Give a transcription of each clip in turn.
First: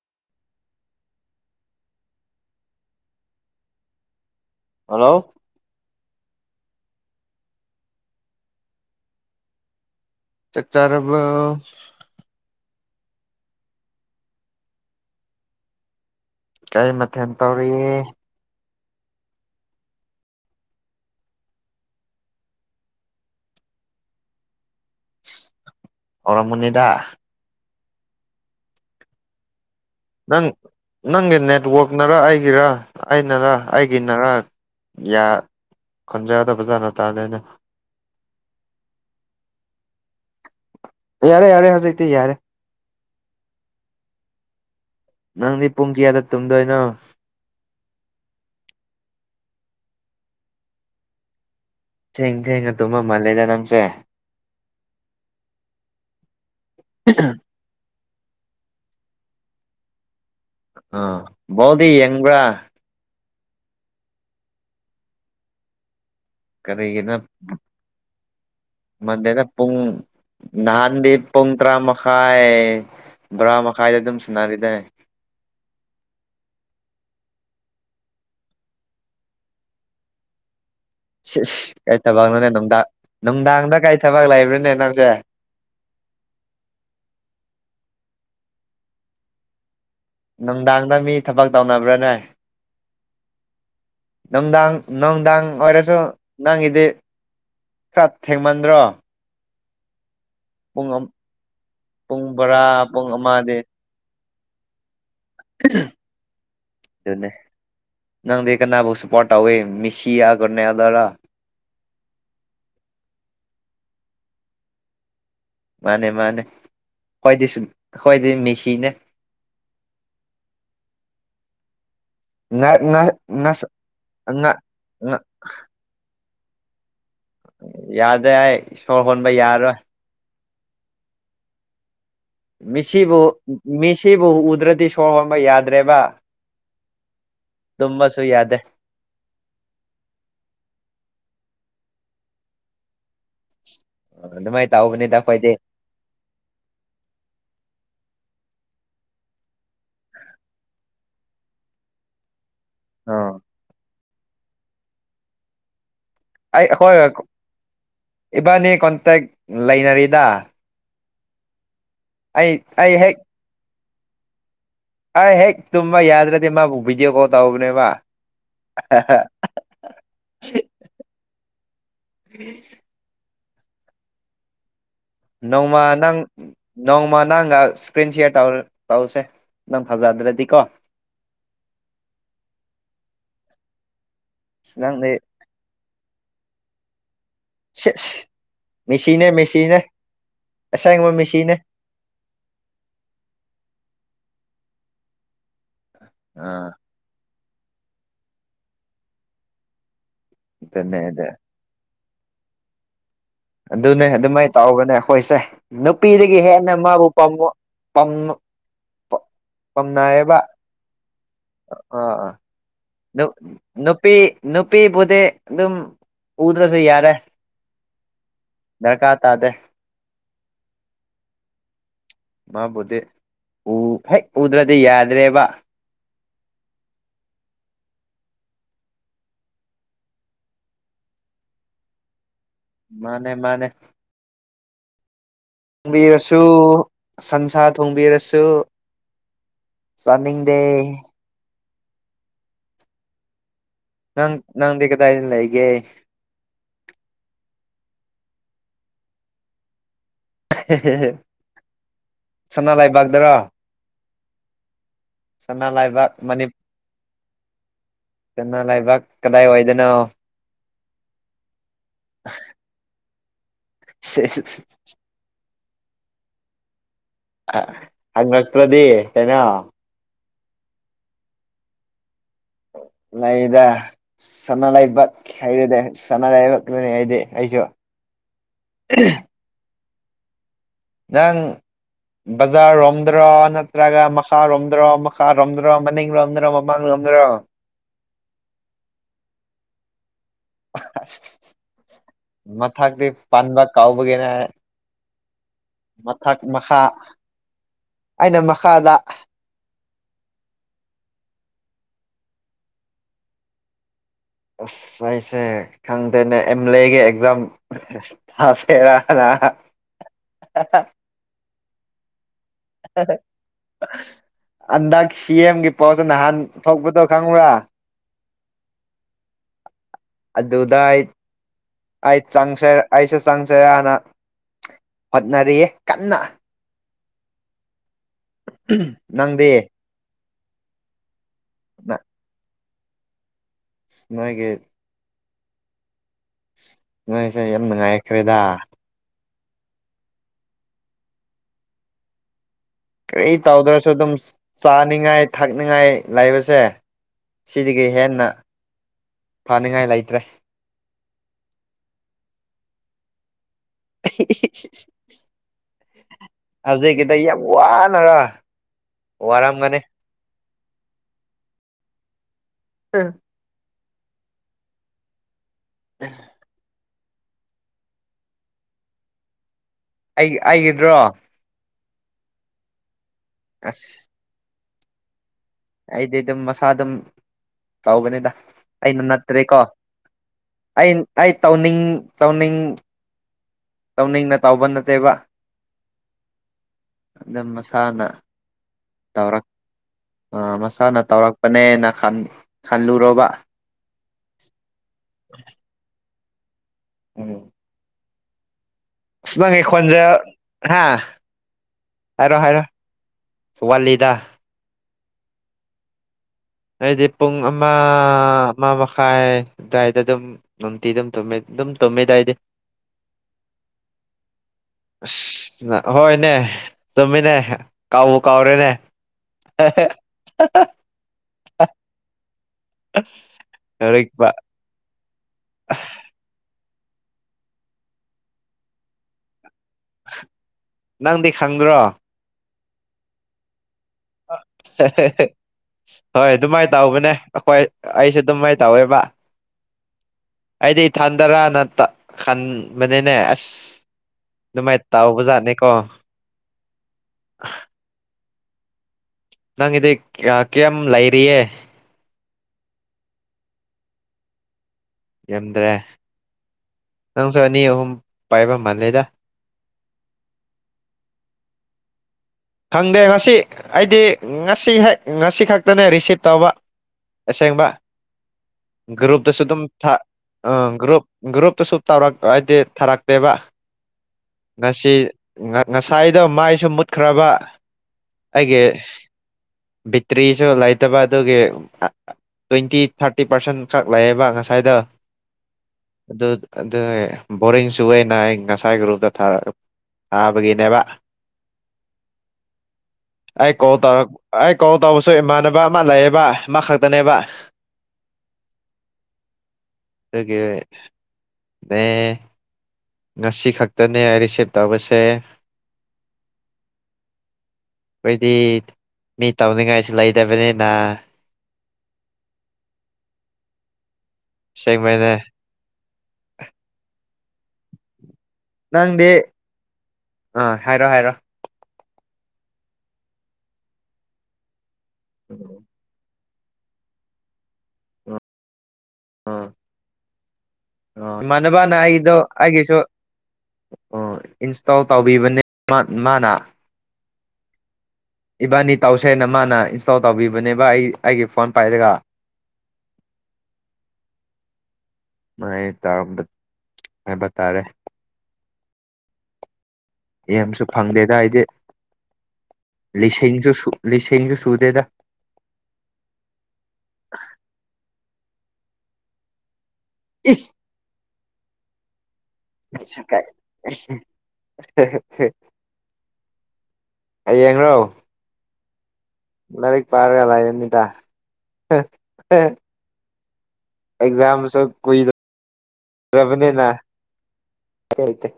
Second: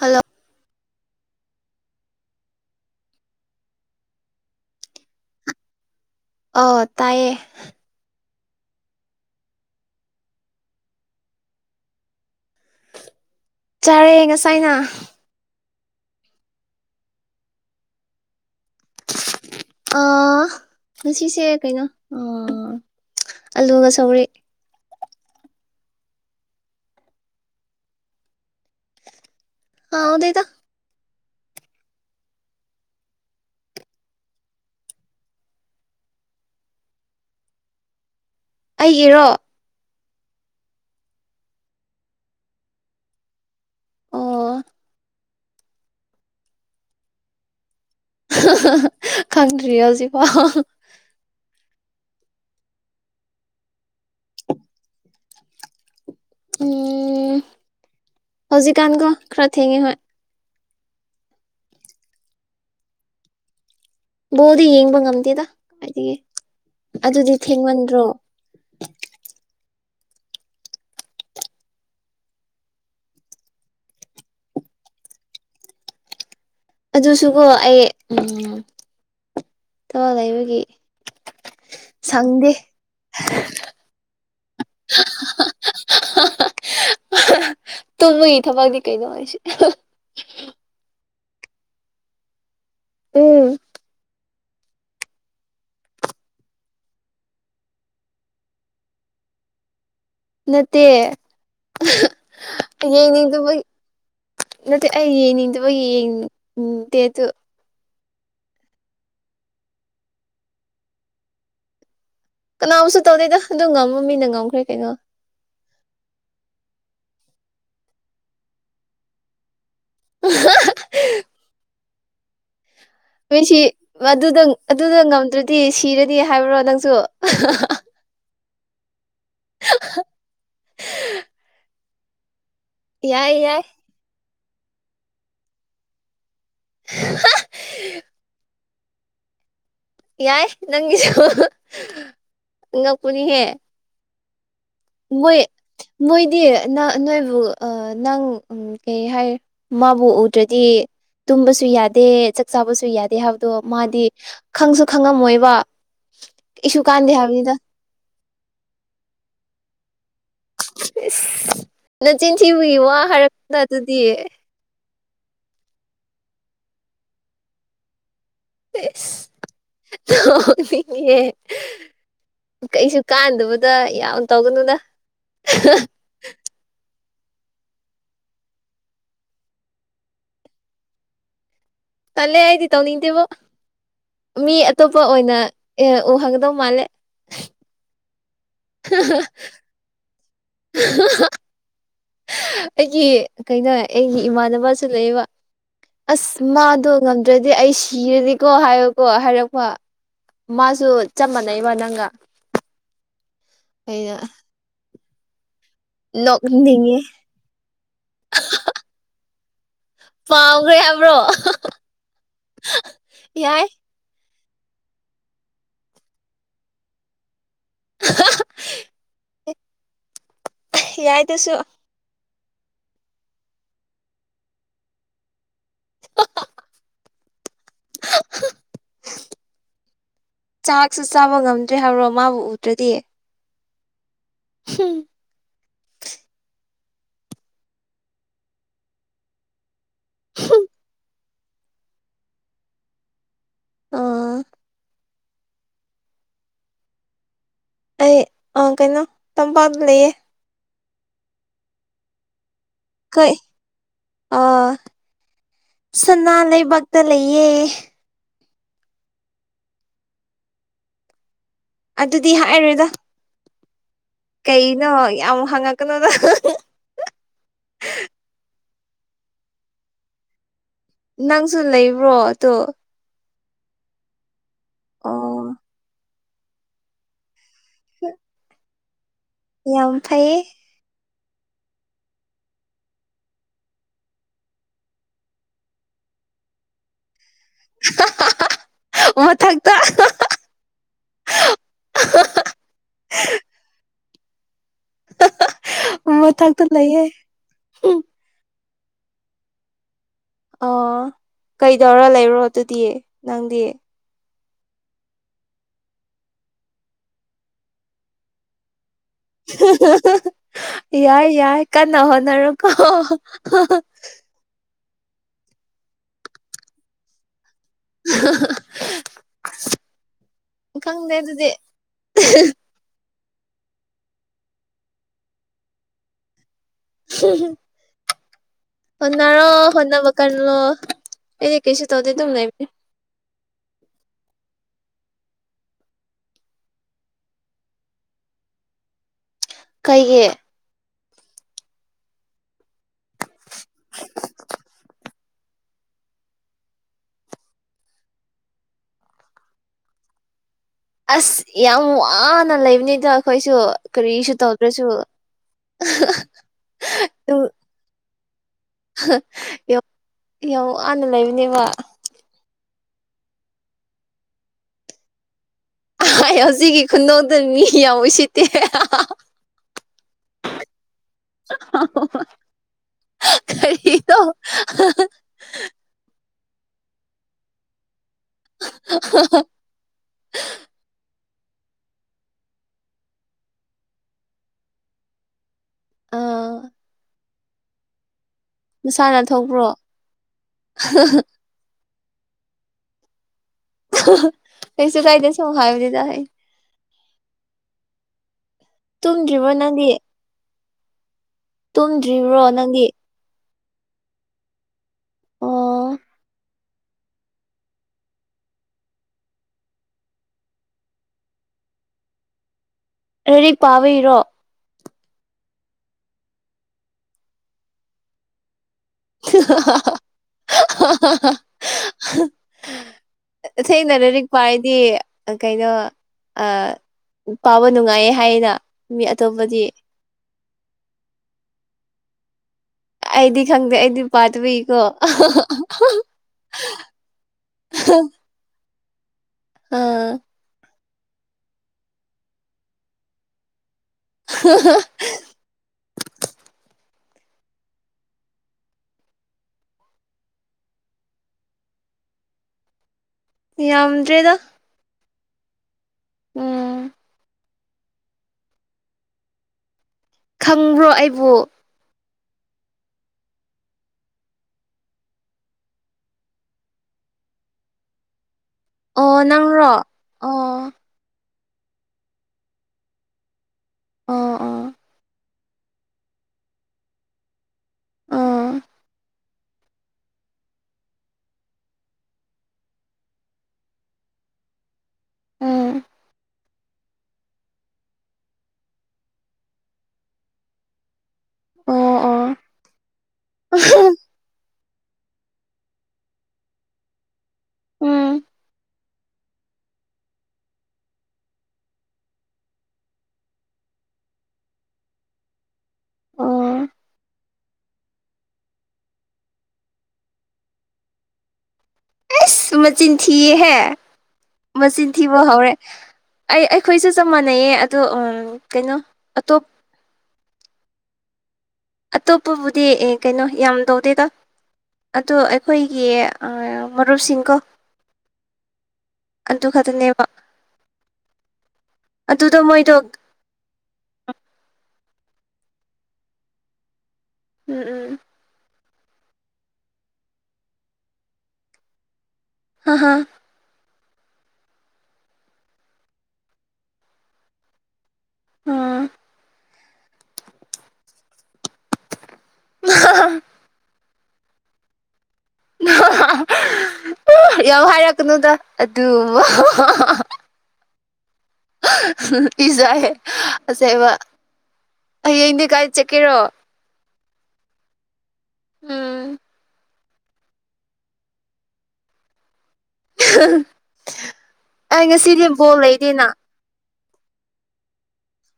hello hello ꯑ ꯇꯥꯢꯌꯦ ꯆꯛꯆꯥꯔꯕꯣ ꯆꯥꯔꯦ ꯉꯁꯥꯏꯅ ꯀꯩ ꯃꯊꯦꯜ ꯇꯧꯔꯤ ꯑ ꯉꯁꯤꯁꯦ ꯀꯩꯅꯣ ꯑꯥ ꯑꯂꯨꯒ ꯁꯧꯒꯔ꯭ꯤ ꯍꯥꯎꯔꯝꯒꯅꯤꯗ ꯍꯥꯎꯗꯦꯗ ꯅꯪ ꯅꯪꯒꯤ ꯅꯦꯠꯋꯥꯛꯅꯔ ꯑꯩꯒꯤꯔ ꯑꯩꯅꯔ ꯑꯩꯒꯤꯅꯔ ꯌꯥ ꯈꯣꯟꯖꯥꯗꯣ ꯐꯕꯖꯥꯅ ꯇꯥꯗꯦꯅꯦ ꯑꯩꯒꯤꯔꯣ ꯌꯥꯔꯦ ꯌꯥꯔꯦ ꯍꯧꯖꯤꯛꯇꯤ ꯌꯥꯔꯦ ꯑꯣ ꯅꯪꯗꯤ ꯄꯨꯡ ꯀꯌꯥꯗ ꯇꯨꯝꯗꯣꯏꯅꯣ ꯈꯥꯟꯗ꯭꯭ꯔꯤꯌꯦ ꯍꯧꯖꯤꯛꯐꯥꯎ ꯊꯦꯡ ꯊꯦꯡꯅ ꯇꯨꯝꯕ ꯃꯜꯂꯦꯗ ꯅꯪꯁꯦ ꯀ ꯍꯧꯖꯤꯛꯀꯥꯟꯒꯣ ꯈꯔ ꯊꯦꯡꯉꯦ ꯍꯣꯏ ꯑ ꯕꯣꯜꯗꯤ ꯌꯦꯡꯕ꯭ꯔ ꯕꯣꯔꯗꯤ ꯌꯦꯡꯕ ꯉꯝꯗꯦꯗ ꯍꯥꯏ ꯀꯔꯤꯒꯤꯅꯣ ꯑꯗꯨꯗꯤ ꯊꯦꯡꯃꯟꯗ꯭ꯔꯣ ꯃꯟꯗꯦꯗ ꯄꯨꯡ ꯅꯍꯥꯟꯗꯤ ꯄꯨꯡ ꯇꯔꯥ ꯃꯈꯥꯏ ꯕꯣꯔꯥ ꯃꯈꯥꯏꯗ ꯑꯗꯨꯝ ꯁꯨꯅꯔꯤꯗꯅꯦ ꯑꯗꯨꯁꯨꯀꯣ ꯑꯩ ꯎꯝ ꯊꯋꯥ ꯂꯩꯕꯒꯤ ꯀꯔꯤ ꯊꯕꯛꯅꯣꯅꯦ ꯁꯪꯗꯦ ꯅꯨꯡꯗꯥꯡ ꯅꯨꯡꯗꯥꯡꯗ ꯀꯔꯤ ꯊꯕꯛ ꯂꯩꯕ꯭ꯔꯅꯦ ꯅꯪꯁꯦ ꯇꯨꯝꯕꯒꯤ ꯊꯕꯛꯗꯤ ꯀꯩꯅꯣ ꯍꯥꯏꯁꯦ ꯅꯨꯡꯗꯥꯡꯗ ꯃꯤ ꯊꯕꯛ ꯇꯧꯅꯕ꯭ꯔꯅꯦ ꯎꯝ ꯅꯨꯡꯗꯥꯡ ꯅꯨꯡꯗꯥꯡ ꯑꯣꯏꯔꯁꯨ ꯅꯪꯒꯤꯗꯤ ꯈꯔ ꯊꯦꯡꯃꯟꯗ꯭ꯔꯣ ꯅꯠꯇꯦ ꯄꯨꯡ ꯄꯨꯡ ꯕꯣꯔꯥ ꯄꯨꯡ ꯌꯦꯡꯅꯤꯡꯗꯕ ꯑꯃꯗꯤ ꯅꯠꯇꯦ ꯑꯩ ꯌꯦꯡꯅꯤꯡꯗꯕꯒꯤ ꯌꯦꯡꯅꯤꯡꯗꯦ ꯑꯗꯨ ꯑꯗꯨꯅꯦ ꯅꯪꯗꯤ ꯀꯅꯥꯕꯨ ꯁꯄꯣꯠ ꯇꯧꯋꯦ ꯃꯤꯁꯤ ꯌꯥꯒꯅꯦ ꯑꯗꯔ ꯀꯅꯥꯕꯨꯁꯨ ꯇꯧꯗꯦꯗ ꯑꯗꯨ ꯉꯝꯃ ꯃꯤꯅ ꯉꯝꯈ꯭ꯔꯦ ꯀꯩꯅꯣ ꯃꯥꯅꯦ ꯃꯥꯅꯦ ꯈꯣꯢꯗꯤꯁꯨ ꯈꯣꯏꯗꯤ ꯃꯦꯁꯤꯅꯦ ꯑ ꯅ ꯅ ꯃꯣꯏꯁꯤ ꯑꯗꯨꯗ ꯑꯗꯨꯗ ꯉꯝꯗ꯭ꯔꯗꯤ ꯁꯤꯔꯗꯤ ꯍꯥꯏꯕ꯭ꯔꯣ ꯅꯪꯁꯨ ꯌꯥꯗꯦ ꯍꯥꯏ ꯏꯁꯣꯔ ꯍꯣꯟꯕ ꯌꯥꯔꯣꯏ [unintelligible] ꯃꯤꯁꯤꯕꯨ ꯌꯥꯏ ꯌꯥꯏ ꯃꯤꯁꯤꯕꯨ ꯎꯗ꯭ꯔꯗꯤ ꯁꯣꯔ ꯍꯣꯟꯕ ꯌꯥꯗ꯭ꯔꯦꯕ ꯇꯃꯁꯨ ꯌꯥꯗꯦ ꯌꯥꯏ ꯅꯪꯒꯤꯁꯨ ꯉꯛꯄꯅꯤꯍꯦ ꯑꯗꯨꯃꯥꯏꯅ ꯇꯧꯕꯅꯤꯗ ꯃꯣꯏ ꯑꯩꯈꯣꯏꯗꯤ ꯃꯣꯏꯗꯤ ꯅꯪ ꯅꯣꯏꯕꯨ ꯅꯪ ꯎ ꯀꯩ ꯍꯥꯏ ꯃꯥꯕꯨ ꯎꯗ꯭ꯔꯗꯤ ꯇꯨꯝꯕꯁꯨ ꯌꯥꯗꯦ ꯆꯥꯕꯁꯨ ꯌꯥꯗꯦ ꯑꯥ ꯍꯥꯏꯕꯗꯣ ꯃꯥꯗꯤ ꯈꯪꯁꯨ ꯈꯪꯉꯝꯃꯣꯏꯕ ꯑꯩ ꯀꯩꯁꯨ ꯑꯈꯣꯏꯒ ꯀꯥꯟꯗꯦ ꯀꯣ ꯍꯥꯏꯕꯅꯤꯗ ꯏꯕꯥꯅꯤ ꯀꯣꯟꯇꯦꯛ ꯂꯩꯅꯔꯤꯗ ꯏꯁ ꯅꯆꯤꯟ ꯑꯩ ꯊꯤꯕꯒꯤ ꯑꯩ ꯋꯥ ꯍꯦꯛ ꯍꯥꯏꯔꯛ ꯗ ꯑꯗꯨꯗꯤ ꯑꯩ ꯍꯦꯛ ꯇꯨꯝꯕ ꯌꯥꯗ꯭ꯔꯗꯤ ꯃꯥꯕꯨ ꯕꯤꯗꯤꯌꫭ ꯀꯣꯜ ꯇꯧꯕꯅꯦꯕ ꯏꯁ ꯅꫭꯛꯅꯤꯡꯉꯦ ꯍꯍ ꯀꯩꯁꯨ ꯀꯥꯟꯗꯕꯗ ꯌꯥꯝ ꯇꯧꯒꯅꯨꯗ ꯅꫭꯡꯃ ꯅꯪ ꯅꯣꯡꯃ ꯅꯪꯒ ꯏꯁꯀ꯭ꯔꯤꯟ ꯁꯤꯌꯔ ꯇꯧ ꯇꯧꯁꯦ ꯅꯪ ꯐꯖꯗ꯭ꯔꯗꯤ ꯀꯣ ꯇꯜꯂꯦ ꯑꯩꯗꯤ ꯇꯧꯅꯤꯡꯗꯦꯕꯣ ꯃꯤ ꯑꯁ ꯑꯇꯣꯞꯄ ꯅꯪꯗꯤ ꯑꯣꯏꯅ ꯑꯦ ꯎꯍꯧꯒꯗꯧ ꯃꯥꯜꯂꯦ ꯆꯦꯁ ꯃꯦꯁꯤꯅꯦ ꯃꯦꯁꯤꯅꯦ ꯑꯁꯦꯡꯕ ꯃꯤꯁꯤꯅꯦ ꯍꯍ ꯑꯩꯒꯤ ꯀꯩꯅꯣ ꯑꯩꯒꯤ ꯏꯃꯥꯟꯅꯕꯁꯨ ꯂꯩꯌꯦꯕ ꯑꯁ ꯑꯥ ꯃꯥꯗꯣ ꯉꯝꯗ꯭ꯔꯗꯤ ꯑꯩ ꯁꯤꯔꯗꯤꯀꯣ ꯍꯥꯏꯕꯀꯣ ꯍꯥꯏꯔꯛꯄ ꯃꯥꯁꯨ ꯑꯗꯨꯅꯦ ꯑꯗꯨ ꯆꯞ ꯃꯥꯟ ꯂꯩꯕ ꯅꯪꯒ ꯑꯗꯨꯅꯦ ꯑꯩꯅ ꯑꯗꯨꯃꯥꯏꯅ ꯇꯧꯕꯅꯦ ꯑꯩꯈꯣꯏꯁꯦ ꯅꯨꯄꯤꯗꯒꯤ ꯍꯦꯟꯅ ꯅꯣꯛꯅꯤꯡꯉꯦ ꯃꯥꯕꯨ ꯄꯥꯝꯕ ꯄꯝꯃ ꯄꯥꯎꯈ꯭ꯔꯦ ꯍꯥꯏꯕ꯭ꯔꯣ ꯑꯥ ꯑꯥ ꯌꯥꯏ ꯅꯨꯄꯤ ꯅꯨꯄꯤꯕꯨꯗꯤ ꯑꯗꯨꯝ ꯎꯗ꯭ꯔꯁꯨ ꯌꯥꯔꯦ ꯗꯔꯀꯥ ꯇꯥꯗꯦ ꯍ ꯌꯥꯏꯗꯨꯁꯨ ꯃꯥꯕꯨꯗꯤ ꯎ ꯍꯦꯛ ꯎꯗ꯭ꯔꯗꯤ ꯌꯥꯗ꯭ꯔꯦꯕ ꯍꯥ ꯍ ꯆꯥꯛꯁꯨ ꯆꯥꯕ ꯉꯝꯗ꯭ꯔꯦ ꯍꯥꯏꯕ꯭ꯔꯣ ꯃꯥꯕꯨ ꯎ ꯇ꯭ꯔꯗꯤ ꯅꯦ ꯃꯥꯅꯦ ꯍꯝ ꯊꯣꯡꯕꯤꯔꯁꯨ ꯁꯟꯁꯥ ꯊꯣꯡꯕꯤꯔꯁꯨ ꯆꯥꯅꯤꯡꯗꯦ ꯅꯪ ꯑꯥ ꯅꯪꯗꯤ ꯀꯗꯥꯏꯗ ꯂꯩꯒꯦ ꯑꯩ ꯑꯪ ꯀꯩꯅꯣ ꯇꯝꯄꯥꯛꯇ ꯂꯩꯌꯦ ꯍꯦ ꯍꯦ ꯍꯦ ꯁꯥꯟꯅ ꯂꯥꯏ ꯀꯩ ꯑ ꯁꯅꯥ ꯂꯩꯕꯥꯛ ꯁꯅꯥ ꯃꯅꯤ ꯂꯩꯕꯥꯛꯇ ꯂꯩꯌꯦ ꯁꯅꯥ ꯂꯩꯕꯥꯛ ꯀꯗꯥꯏ ꯋꯥꯏꯗꯅꯣ ꯑꯗꯨꯗꯤ ꯍꯥꯏꯔꯦꯗ ꯀꯩꯅꯣ ꯌꯥꯝ ꯍꯪꯉꯛꯀꯅꯨꯗ ꯍ ꯍ ꯍꯪꯉꯛꯇ꯭ꯔꯗꯤ ꯀꯩꯅꯣ ꯅꯪꯁꯨ ꯂꯩꯕ꯭ꯔꯣ ꯑꯗꯨ ꯂꯩꯗꯥ ꯁꯅꯥ ꯂꯩꯕꯥꯛ ꯑꯣ ꯈꯥꯏꯔꯗꯤ‌ ꯁꯅꯥ ꯂꯩꯕꯥꯛ ꯇꯅꯦ ꯑꯩꯗꯤ ꯑꯩꯁꯨ ꯂꯧꯁꯤꯟꯕ ꯉꯝꯗꯕ ꯂꯧꯁꯤꯟꯕ ꯉꯝꯗꯕ ꯌꯥꯝ ꯐꯩꯌꯦ ꯅꯪ ꯕꯖꯥꯔꯔꯣꯝꯗ꯭ꯔꯣ ꯅꯠꯇ꯭ꯔꯒ ꯃꯈꯥꯔꯣꯝꯗ꯭ꯔꯣ ꯃꯈꯥꯔꯣꯝꯗ꯭ꯔꯣ ꯃꯅꯤꯡꯔꯣꯝꯗ꯭ꯔꯣ ꯃ ꯃꯥꯡ ꯂꫭꯝꯗꯔꫭ ꯍꯥ ꯍꯥ ꯍꯥ ꯍꯍ ꯃꯊꯛꯇ ꯑꯍ ꯑꯍ ꯁꯁ ꯃꯊꯛꯇꯤ ꯄꯟꯕ ꯀꯥꯎꯕꯒꯤꯅꯦ ꯃꯊꯛ ꯃꯊꯛꯇ ꯃꯈꯥ ꯂꯩꯌꯦ ꯑꯩꯅ ꯃꯈꯥꯗ ꯑꯣ ꯀꯩꯗꯧꯔ ꯂꯩꯔꯣ ꯑꯗꯨꯗꯤ ꯅꯪꯗꯤ ꯑꯁ ꯑꯩꯁꯦ ꯈꯪꯗꯦꯅꯦ ꯑꯦꯝ ꯂꯦꯒꯤ ꯑꯦꯛꯖꯥꯝ ꯊꯥꯁꯤꯔꯥ ꯍꯨꯡ ꯍꯥ ꯍꯥ ꯍꯥ ꯍꯍ ꯌꯥꯏ ꯌꯥꯏ ꯀꯟꯅ ꯍꯣꯠꯅꯔꫭꯀꫭ ꯍ ꯍ ꯍꯟꯗꯛ ꯁꯤ ꯑꯦꯝꯒꯤ ꯄꯣꯁ ꯅꯍꯥꯟ ꯊꯣꯛꯄꯗꯣ ꯈꯪꯕ꯭ꯔꯥ ꯑꯗꯨꯗ ꯑꯩ ꯈꯪꯗꯦ ꯑꯗꯨꯗꯤ ꯑꯩ ꯆꯪꯁꯤꯔ ꯑꯩꯁꯨ ꯆꯪꯁꯤꯔꯥꯅ ꯍꯣꯠꯅꯔꯤꯌꯦ ꯀꯟꯅ ꯍꯨꯡ ꯍꯨꯝ ꯍꯣꯠꯅꯔꯣ ꯅꯪꯗꯤ ꯍꯣꯠꯅꯕ ꯀꯜꯂꯣ ꯑꯩꯗꯤ ꯀꯩꯁꯨ ꯇꯧꯗꯦ ꯑꯗꯨꯝ ꯂꯩꯕꯅꯤ ꯅꯣꯏꯒꯤ ꯅꯣꯏꯁꯦ ꯌꯥꯝ ꯅꯨꯡꯉꯥꯏꯈ꯭ꯔꯦꯗ ꯀꯩꯒꯤ ꯀꯔꯤ ꯇꯧꯗ꯭ꯔꯁꯨ ꯑꯗꯨꯝ ꯆꯥꯅꯤꯡꯉꯥꯏ ꯊꯛꯅꯤꯡꯉꯥꯏ ꯂꯩꯕꯁꯦ ꯁꯤꯗꯒꯤ ꯍꯦꯟꯅ ꯐꯅꯤꯡꯉꯥꯏ ꯂꯩꯇ꯭ꯔꯦ ꯑꯁ ꯌꯥꯝ ꯋꯥꯅ ꯂꯩꯕꯅꯤꯗ ꯑꯩꯈꯣꯏꯁꯨ ꯀꯔꯤꯁꯨ ꯇꯧꯗ꯭ꯔꯁꯨ ꯄꯥꯅꯔꯥ ꯍꯍ ꯌꯥꯝ ꯋꯥꯅ ꯂꯩꯕꯅꯦꯕ ꯑꯝ ꯑꯩ ꯍꯧꯖꯤꯛꯀꯤ ꯈꯨꯅꫭꯛꯇꯨ ꯃꯤ ꯌꯥꯝ ꯎꯠꯁꯤꯠꯇꯦ ꯍꯦ ꯍꯥ ꯍꯥ ꯍꯥ ꯑꯩ ꯑꯩꯒꯤꯗ꯭ꯔꯣ ꯍꯥ ꯍꯥ ꯍꯥ ꯑꯁ ꯍ ꯍꯥ ꯍꯥ ꯑꯩꯗꯤ ꯑꯗꯨꯝ ꯃꯁꯥꯗꯨꯝ ꯇꯧꯕꯅꯤꯗ ꯑꯩꯅ ꯅꯠꯇ꯭ꯔꯦꯀꯣ ꯑꯩ ꯑꯩ ꯇꯧꯅꯤꯡ ꯇꯧꯅꯤꯡ ꯇꯧꯅꯤꯡꯅ ꯇꯧꯕ ꯅꯠꯇꯦꯕ ꯑꯥ ꯑꯗꯨꯝ ꯃꯁꯥꯅ ꯃꯁꯥꯅ ꯇꯧꯔꯛ ꯊꯣꯛꯄ꯭ꯔꯣ ꯑ ꯃꯁꯥꯅ ꯇꯧꯔꯛ ꯄꯥꯅꯦꯅ ꯈꯟ ꯈꯜꯂꯨꯔꯣꯕ ꯀꯩꯁꯨ ꯀꯥꯏꯗꯦ ꯁꯨꯝ ꯍꯥꯏꯕꯅꯤꯗ ꯑꯩ ꯑꯣ ꯇꯨꯝꯗ꯭ꯔꯤꯕ꯭ꯔꯣ [unintelligible] ꯅꯪꯗꯤ ꯈꯣꯟꯖꯦꯜ ꯍꯥ ꯇꯨꯝꯗ꯭ꯔꯤꯕ꯭ꯔꯣ ꯅꯪꯗꯤ ꯑꯁ ꯋꯥꯠꯂꯤꯗ ꯑꯣ ꯍꯥꯏꯗꯤ ꯄꯨꯡ ꯑꯃ ꯑꯃ ꯃꯈꯥꯏ ꯑꯗꯨꯋꯥꯏꯗ ꯑꯗꯨꯝ ꯅꯨꯡꯇꯤꯒꯤ ꯑꯗꯨꯝ ꯇꯨꯝꯃꯤ ꯑꯗꯨꯝ ꯇꯨꯝꯃꯤꯗꯥ ꯑꯩꯗꯤ ꯂꯥꯏꯔꯤꯛ ꯄꯥꯕꯩꯔꯣ ꯑꯁ ꯍꯣꯏꯅꯦ ꯆꯨꯝꯃꯤꯅꯦ ꯀꯥꯎꯕꯨ ꯀꯥꯎꯔꯦꯅꯦ ꯍꯥ ꯍꯥ ꯍꯥ ꯍꯥ [inaudible] ꯊꯦꯡꯅ ꯂꯥꯏꯔꯤꯛ ꯄꯥꯏꯌꯦꯗꯤ ꯀꯩꯅꯣ ꯑ ꯄꯥꯕ ꯅꯨꯡꯉꯥꯏꯌꯦ ꯍꯥꯏꯅꯥ ꯃꯤ ꯑꯇꯣꯞꯄꯗꯤ ꯅꯪꯗꯤ ꯈꯪꯗ꯭ꯔꯣ ꯑꯩꯗꯤ ꯈꯪꯗꯦ ꯑꯩꯗꯤ ꯄꯥꯗꯕꯒꯤꯀꯣ ꯍꯣꯏ ꯑꯗꯨꯃꯥꯏꯅ ꯇꯧꯕꯅꯦ ꯑꯩꯈꯣꯏ ꯑꯩꯁꯨ ꯑꯗꯨꯃꯥꯏꯅ ꯇꯧꯋꯦꯕ ꯑꯥ ꯑꯩꯗꯤ ꯏꯊꯟꯗꯔꯥꯅ ꯈꯟꯕꯅꯤꯅꯦ ꯑꯁ ꯑꯗꯨꯃꯥꯏ ꯇꯧꯕ ꯖꯥꯠꯅꯤ ꯀꯣ ꯅꯪꯒꯤꯗꯤ ꯀꯌꯥꯝ ꯂꯩꯔꯤꯌꯦ ꯌꯥꯝꯗ꯭ꯔꯦꯗ ꯌꯥꯝꯗ꯭ꯔꯦ ꯎꯝ ꯅꯪꯁꯨ ꯑꯅꯤ ꯑꯍꯨꯝ ꯄꯥꯏꯕ ꯃꯥꯜꯂꯦꯗ ꯈꯪꯕ꯭ꯔꯣ ꯑꯩꯕꯨ ꯈꯪꯗꯦ ꯉꯁꯤ ꯑꯩꯗꯤ ꯉꯁꯤ ꯍꯦꯛ ꯉꯁꯤ ꯈꯛꯇꯅꯦ ꯔꯤꯁꯤꯞ ꯇꯧꯕ ꯑꯁꯦꯡꯕ ꯑꯣ ꯒ꯭ꯔꯨꯞꯇꯁꯨ ꯑꯗꯨꯝ ꯅꯪꯔꯣ ꯊꯥ ꯑꯣ ꯑ ꯒ꯭ꯔꯨꯞ ꯒ꯭ꯔꯨꯞꯇꯁꯨ ꯇꯧꯔꯛ ꯍꯥꯏꯗꯤ ꯊꯥꯔꯝꯃꯦꯕ ꯑꯣ ꯑꯣ ꯉꯁꯤ ꯉ ꯉꯁꯥꯏꯗꯣ ꯃꯥꯏꯁꯨ ꯃꯨꯠꯈ꯭ꯔꯕ ꯑꯣ ꯑꯩꯒꯤ ꯕꯤꯇꯔꯤꯁꯨ ꯂꯩꯇꯕ ꯑꯗꯨꯒꯤ ꯇ꯭ꯋꯦꯟꯇꯤ ꯊꯥꯔꯇꯤ ꯄꯥꯔꯁꯦꯟ ꯈꯛ ꯂꯩꯑꯦꯕ ꯉꯁꯥꯏꯗ ꯎꯝ ꯑꯗꯨ ꯑꯗꯨ ꯕꯣꯔꯤꯡꯁꯨꯩꯅ ꯑꯩ ꯉꯁꯥꯏ ꯒ꯭ꯔꯨꯞꯗ ꯊꯥꯕꯒꯤꯅꯦꯕ ꯑꯣ ꯑꯣ ꯑꯩ ꯀꯣꯜ ꯇꯧꯔꯛ ꯑꯩ ꯀꯣꯜ ꯇꯧꯕꯁꯨ ꯏꯃꯥꯟꯅꯕ ꯑꯃ ꯂꯩꯌꯦꯕ ꯑꯃ ꯈꯛꯇꯅꯦꯕ ꯎꯝ ꯗꯨꯒꯤ ꯅ ꯉꯁꯤ ꯈꯛꯇꯅꯦ ꯑꯩ ꯔꯤꯁꯤꯞ ꯇꯧꯕꯁꯦ ꯑꯣ ꯑꯩꯈꯣꯏꯗꯤ ꯃꯤ ꯇꯧꯅꯤꯡꯉꯥꯏꯁꯨ ꯂꯩꯇꯕꯅꯤꯅ ꯑꯦꯁ ꯃꯆꯤꯟ ꯊꯤꯌꯦꯍꯦ ꯃꯆꯤꯟ ꯑꯁꯦꯡꯕꯅꯦ ꯊꯤꯕ ꯍꯧꯔꯦ ꯑꯩ ꯑꯩꯈꯣꯏꯁꯨ ꯆꯞ ꯃꯥꯟꯅꯩꯌꯦ ꯑꯗꯣ ꯑꯣ ꯅꯪꯗꯤ ꯑꯥ ꯍꯥꯏꯔꯣ ꯍꯥꯏꯔꯣ ꯑꯇꯣꯞꯄꯕꯨꯗꯤ ꯑꯦ ꯀꯩꯅꯣ ꯌꯥꯝ ꯇꯧꯗꯦꯗ ꯑꯗꯣ ꯑꯩꯈꯣꯏꯒꯤ ꯃꯔꯨꯞꯁꯤꯡꯀꯣ ꯑꯗꯨ ꯈꯛꯇꯅꯦꯕ ꯏꯃꯥꯟꯅꯕꯅꯥ ꯑꯩꯗꯣ ꯑꯗꯨꯗꯣ ꯃꯣꯏꯗꯣ ꯑꯩꯒꯤꯁꯨ ꯑꯣ ꯏꯟꯁꯇꯣꯜ ꯇꯧꯕꯤꯕꯅꯦ ꯃꯥ ꯃꯥꯅ ꯎꯝ ꯎꯝ ꯏꯕꯥꯟꯅꯤ ꯇꯧꯁꯦꯅ ꯃꯥꯅ ꯏꯟꯁꯇꯣꯜ ꯇꯧꯕꯤꯕꯅꯦꯕ ꯑꯩ ꯑꯩꯒꯤ ꯐꯣꯟ ꯄꯥꯏꯔꯒ ꯍ ꯍꯥ ꯃꯥꯏ ꯇꯥꯔꯝꯕꯥ ꯍꯥꯏꯕ ꯇꯥꯔꯦ ꯑꯍ ꯌꯥꯝꯁꯨ ꯐꯪꯗꯦꯗ ꯑꯩꯗꯤ ꯂꯤꯁꯤꯡꯁꯨ ꯂꯤꯁꯤꯡꯁꯨ ꯁꯨꯗꯦꯗ ꯌꯥꯝ ꯍꯥꯏꯔꯛꯀꯅꯨꯗ ꯑꯗꯨꯒꯨꯝꯕ ꯏꯁ ꯑꯍꯍ ꯏꯖꯩꯌꯦ ꯏꯁ ꯀꯥꯏ ꯑꯁꯦꯡꯕ ꯍꯌꯦꯡꯗꯤ ꯀꯥꯏ ꯆꯠꯀꯦꯔꯣ ꯍꯌꯦꯡꯔꯣ ꯎꯝ ꯂꯥꯏꯔꯤꯛ ꯄꯥꯔꯒꯂ ꯂꯩꯔꯝꯃꯤꯗ ꯑꯩ ꯉꯁꯤꯗꯤ ꯕꯣꯜ ꯂꯩꯗꯦꯅ ꯕꯅꯤꯅ ꯇꯦ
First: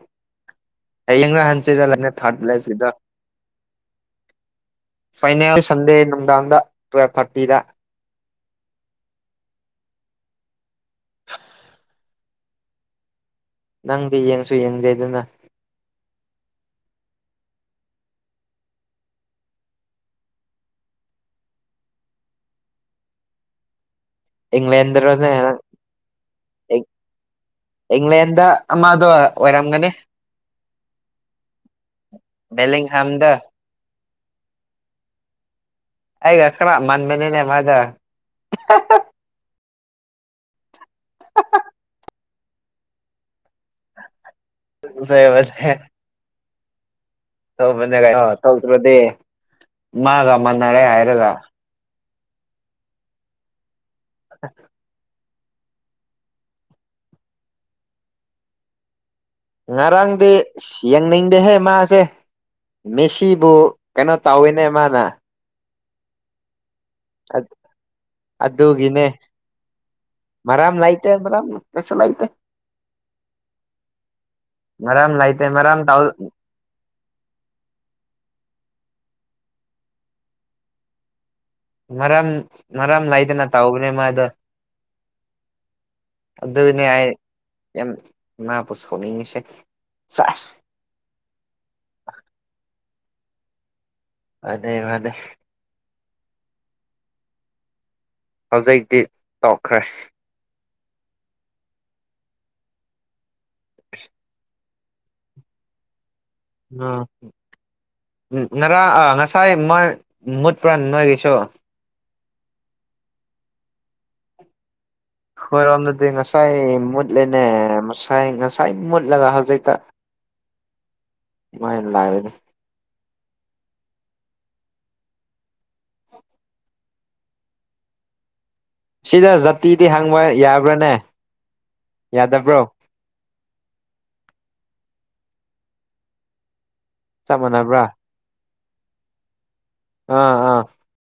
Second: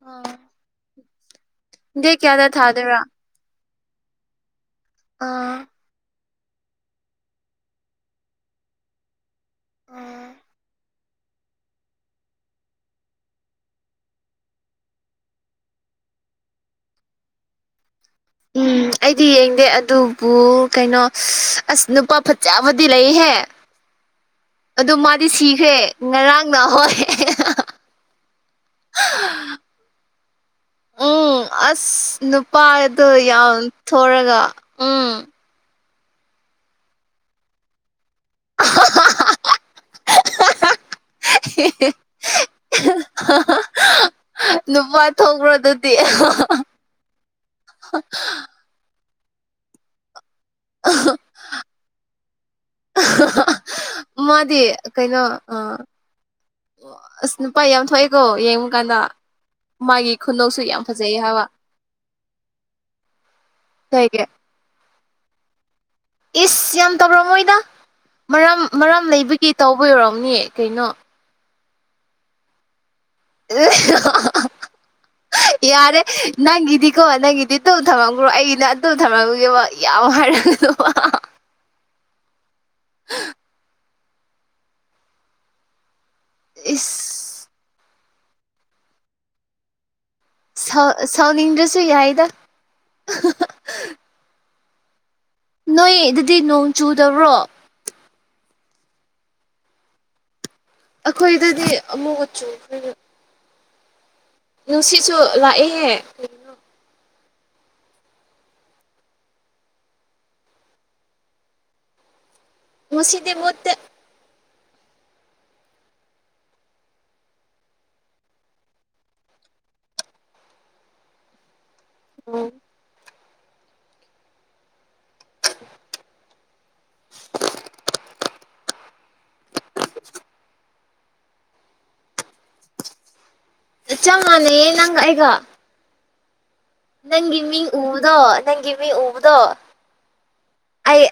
ꯍꯌꯦꯡꯅ ꯍꯟꯁꯤꯔ ꯂꯅꯦ ꯗꯦꯠ ꯊꯔꯠ ꯀꯌꯥꯗ ꯂꯥꯏꯐꯁꯤꯗ ꯊꯥꯗꯣꯏꯔꯥ ꯑꯥ ꯐꯥꯏꯅꯦꯜ ꯁꯟꯗꯦ ꯅꯨꯡꯗꯥꯡꯗ ꯇꯨꯋꯦꯜꯐ ꯊꯥꯔꯇꯤꯗ ꯎꯝ ꯅꯪꯗꯤ ꯌꯦꯡꯁꯨ ꯌꯦꯡꯗꯦ ꯑꯗꯨꯅ ꯎꯝ ꯑꯩꯗꯤ ꯌꯦꯡꯗꯦ ꯑꯗꯨꯕꯨ ꯀꯩꯅꯣ ꯁ ꯑꯁ ꯅꯨꯄꯥ ꯐꯖꯕꯗꯤ ꯂꯩꯍꯦ ꯑꯗꯨ ꯃꯥꯗꯤ ꯏꯪꯂꯦꯟꯗꯔꯅꯦ ꯅꯪ ꯁꯤꯈ꯭ꯔꯦ ꯉꯔꯥꯡꯅ ꯍꯣꯏ ꯏꯪꯂꯦꯟꯗ ꯑꯃꯗꯣ ꯑꯣꯏꯔꯝꯒꯅꯤ ꯎꯝ ꯑꯁ ꯅꯨꯄꯥꯗꯣ ꯕꯦꯂꯤꯡꯍꯝꯗ ꯌꯥꯝ ꯊꯣꯔꯒ ꯎꯝ ꯑꯩꯒ ꯈꯔ ꯃꯥꯟꯕꯅꯤꯅꯦ ꯃꯥꯗꯣ [inaudible] ꯅꯨꯄꯥ ꯁꯦ ꯊꯣꯛꯕ꯭ꯔ ꯑꯗꯨꯗꯤ ꯇꯧꯕꯅꯦ ꯇꯧꯗ꯭ꯔꯗꯤ ꯃꯥꯒ ꯃꯥꯟꯅꯔꯦ ꯍꯥꯏꯔꯒ ꯃꯥꯗꯤ ꯀꯩꯅꯣ ꯑ ꯑꯣ ꯑꯁ ꯅꯨꯄꯥ ꯌꯥꯝ ꯊꯣꯛꯑꯦꯀꯣ ꯌꯦꯡꯉꯨ ꯀꯥꯟꯗ ꯃꯥꯒꯤ ꯉꯔꯥꯡꯗꯤ ꯈꯨꯅꯣꯛꯁꯨ ꯌꯥꯝ ꯐꯖꯩ ꯍꯥꯏꯕ ꯌꯦꯡꯅꯤꯡꯗꯦꯍꯦ ꯃꯥꯁꯦ ꯃꯤꯦꯁꯤꯕꯨ ꯀꯩꯅꯣ ꯀꯩꯒꯤ ꯇꯧꯋꯤꯅꯦ ꯅꯦ ꯃꯥꯅ ꯏꯁ ꯌꯥꯝ ꯇꯧꯔꯝꯃꯣꯏꯗ ꯃꯔꯥ ꯃꯔꯥꯝ ꯑꯗꯨꯒꯤꯅꯦ ꯂꯩꯕꯒꯤ ꯇꯧꯕ ꯌꯧꯔꯝꯅꯤ ꯀꯩꯅꯣ [unintelligible] ꯃꯔꯝ ꯂꯩꯇꯦ ꯃꯔꯝ ꯌꯥꯔꯦ ꯇꯧ ꯅꯪꯒꯤꯗꯤꯀꯣ ꯅꯪꯒꯤꯗꯤ ꯇꯧ ꯊꯝꯂꯝꯈ꯭ꯔꯣ ꯑꯩꯒꯤꯅ ꯑꯗꯨ ꯊꯝꯔꯝꯒꯦꯕ ꯌꯥꯝ ꯍꯥꯏꯔꯒꯅꯨꯕ ꯃꯔꯝ ꯃꯔꯝ ꯂꯩꯗꯅ ꯇꯥꯎꯕꯅꯦ ꯃꯥꯗꯣ ꯑꯗꯨꯅꯦ ꯑꯩ ꯏꯁ ꯌꯥꯝ ꯃꯥꯕꯨ ꯁꯥꯎꯅꯤꯡꯉꯤꯁꯤ ꯁꯦꯁ ꯁ ꯁꯥꯎꯅꯤꯡꯗꯔꯥꯁꯨ ꯌꯥꯏꯗ ꯋꯥꯗꯦ ꯋꯥꯗꯦ ꯅꯣꯏ ꯑꯗꯨꯗꯤ ꯅꯣꯡ ꯆꯨꯗꯕ꯭ꯔꯣ ꯍꯧꯖꯤꯛꯇꯤ ꯇꯧꯈ꯭ꯔꯦ ꯑꯩꯈꯣꯏꯗꯨꯗꯤ ꯑꯃꯨꯕ ꯆꯨꯈꯔꯦꯗ ꯑꯍꯝ ꯅꯨꯡꯁꯤꯠꯁꯨ ꯂꯥꯛꯑꯦꯍꯦ ꯎꯝ ꯎ ꯉꯔꯥꯡ ꯑ ꯉꯁꯥꯏ ꯃꯣꯏ ꯃꯨꯠꯄ꯭ꯔ ꯅꯣꯏꯒꯤꯁꯨ ꯉꯁꯤꯗꯤ ꯃꯨꯠꯇꯦ ꯈꯣꯏꯔꯣꯝꯗꯗꯤ ꯉꯁꯥꯏ ꯃꯨꯠꯂꯦꯅꯦ ꯉꯁꯥꯏ ꯉꯁꯥꯏ ꯃꯨꯠꯂꯒ ꯍꯧꯖꯤꯛꯇ ꯃꯥꯏ ꯂꯥꯏꯅꯤ ꯁꯤꯗ ꯖꯥꯇꯤꯗꯤ ꯍꯪꯕ ꯌꯥꯕ꯭ꯔꯅꯦ ꯌꯥꯗꯕ꯭ꯔꯣ ꯆꯪ ꯃꯥꯅꯩꯌꯦ ꯅꯪꯒ ꯑꯩꯒ ꯆꯞ ꯅꯪꯒꯤ ꯃꯤꯡ ꯃꯥꯟꯅꯕ꯭ꯔꯥ ꯎꯕꯗꯣ ꯅꯪꯒꯤ ꯃꯤ ꯎꯕꯗꯣ ꯑꯥ ꯑꯥ ꯑꯩ ꯑꯩ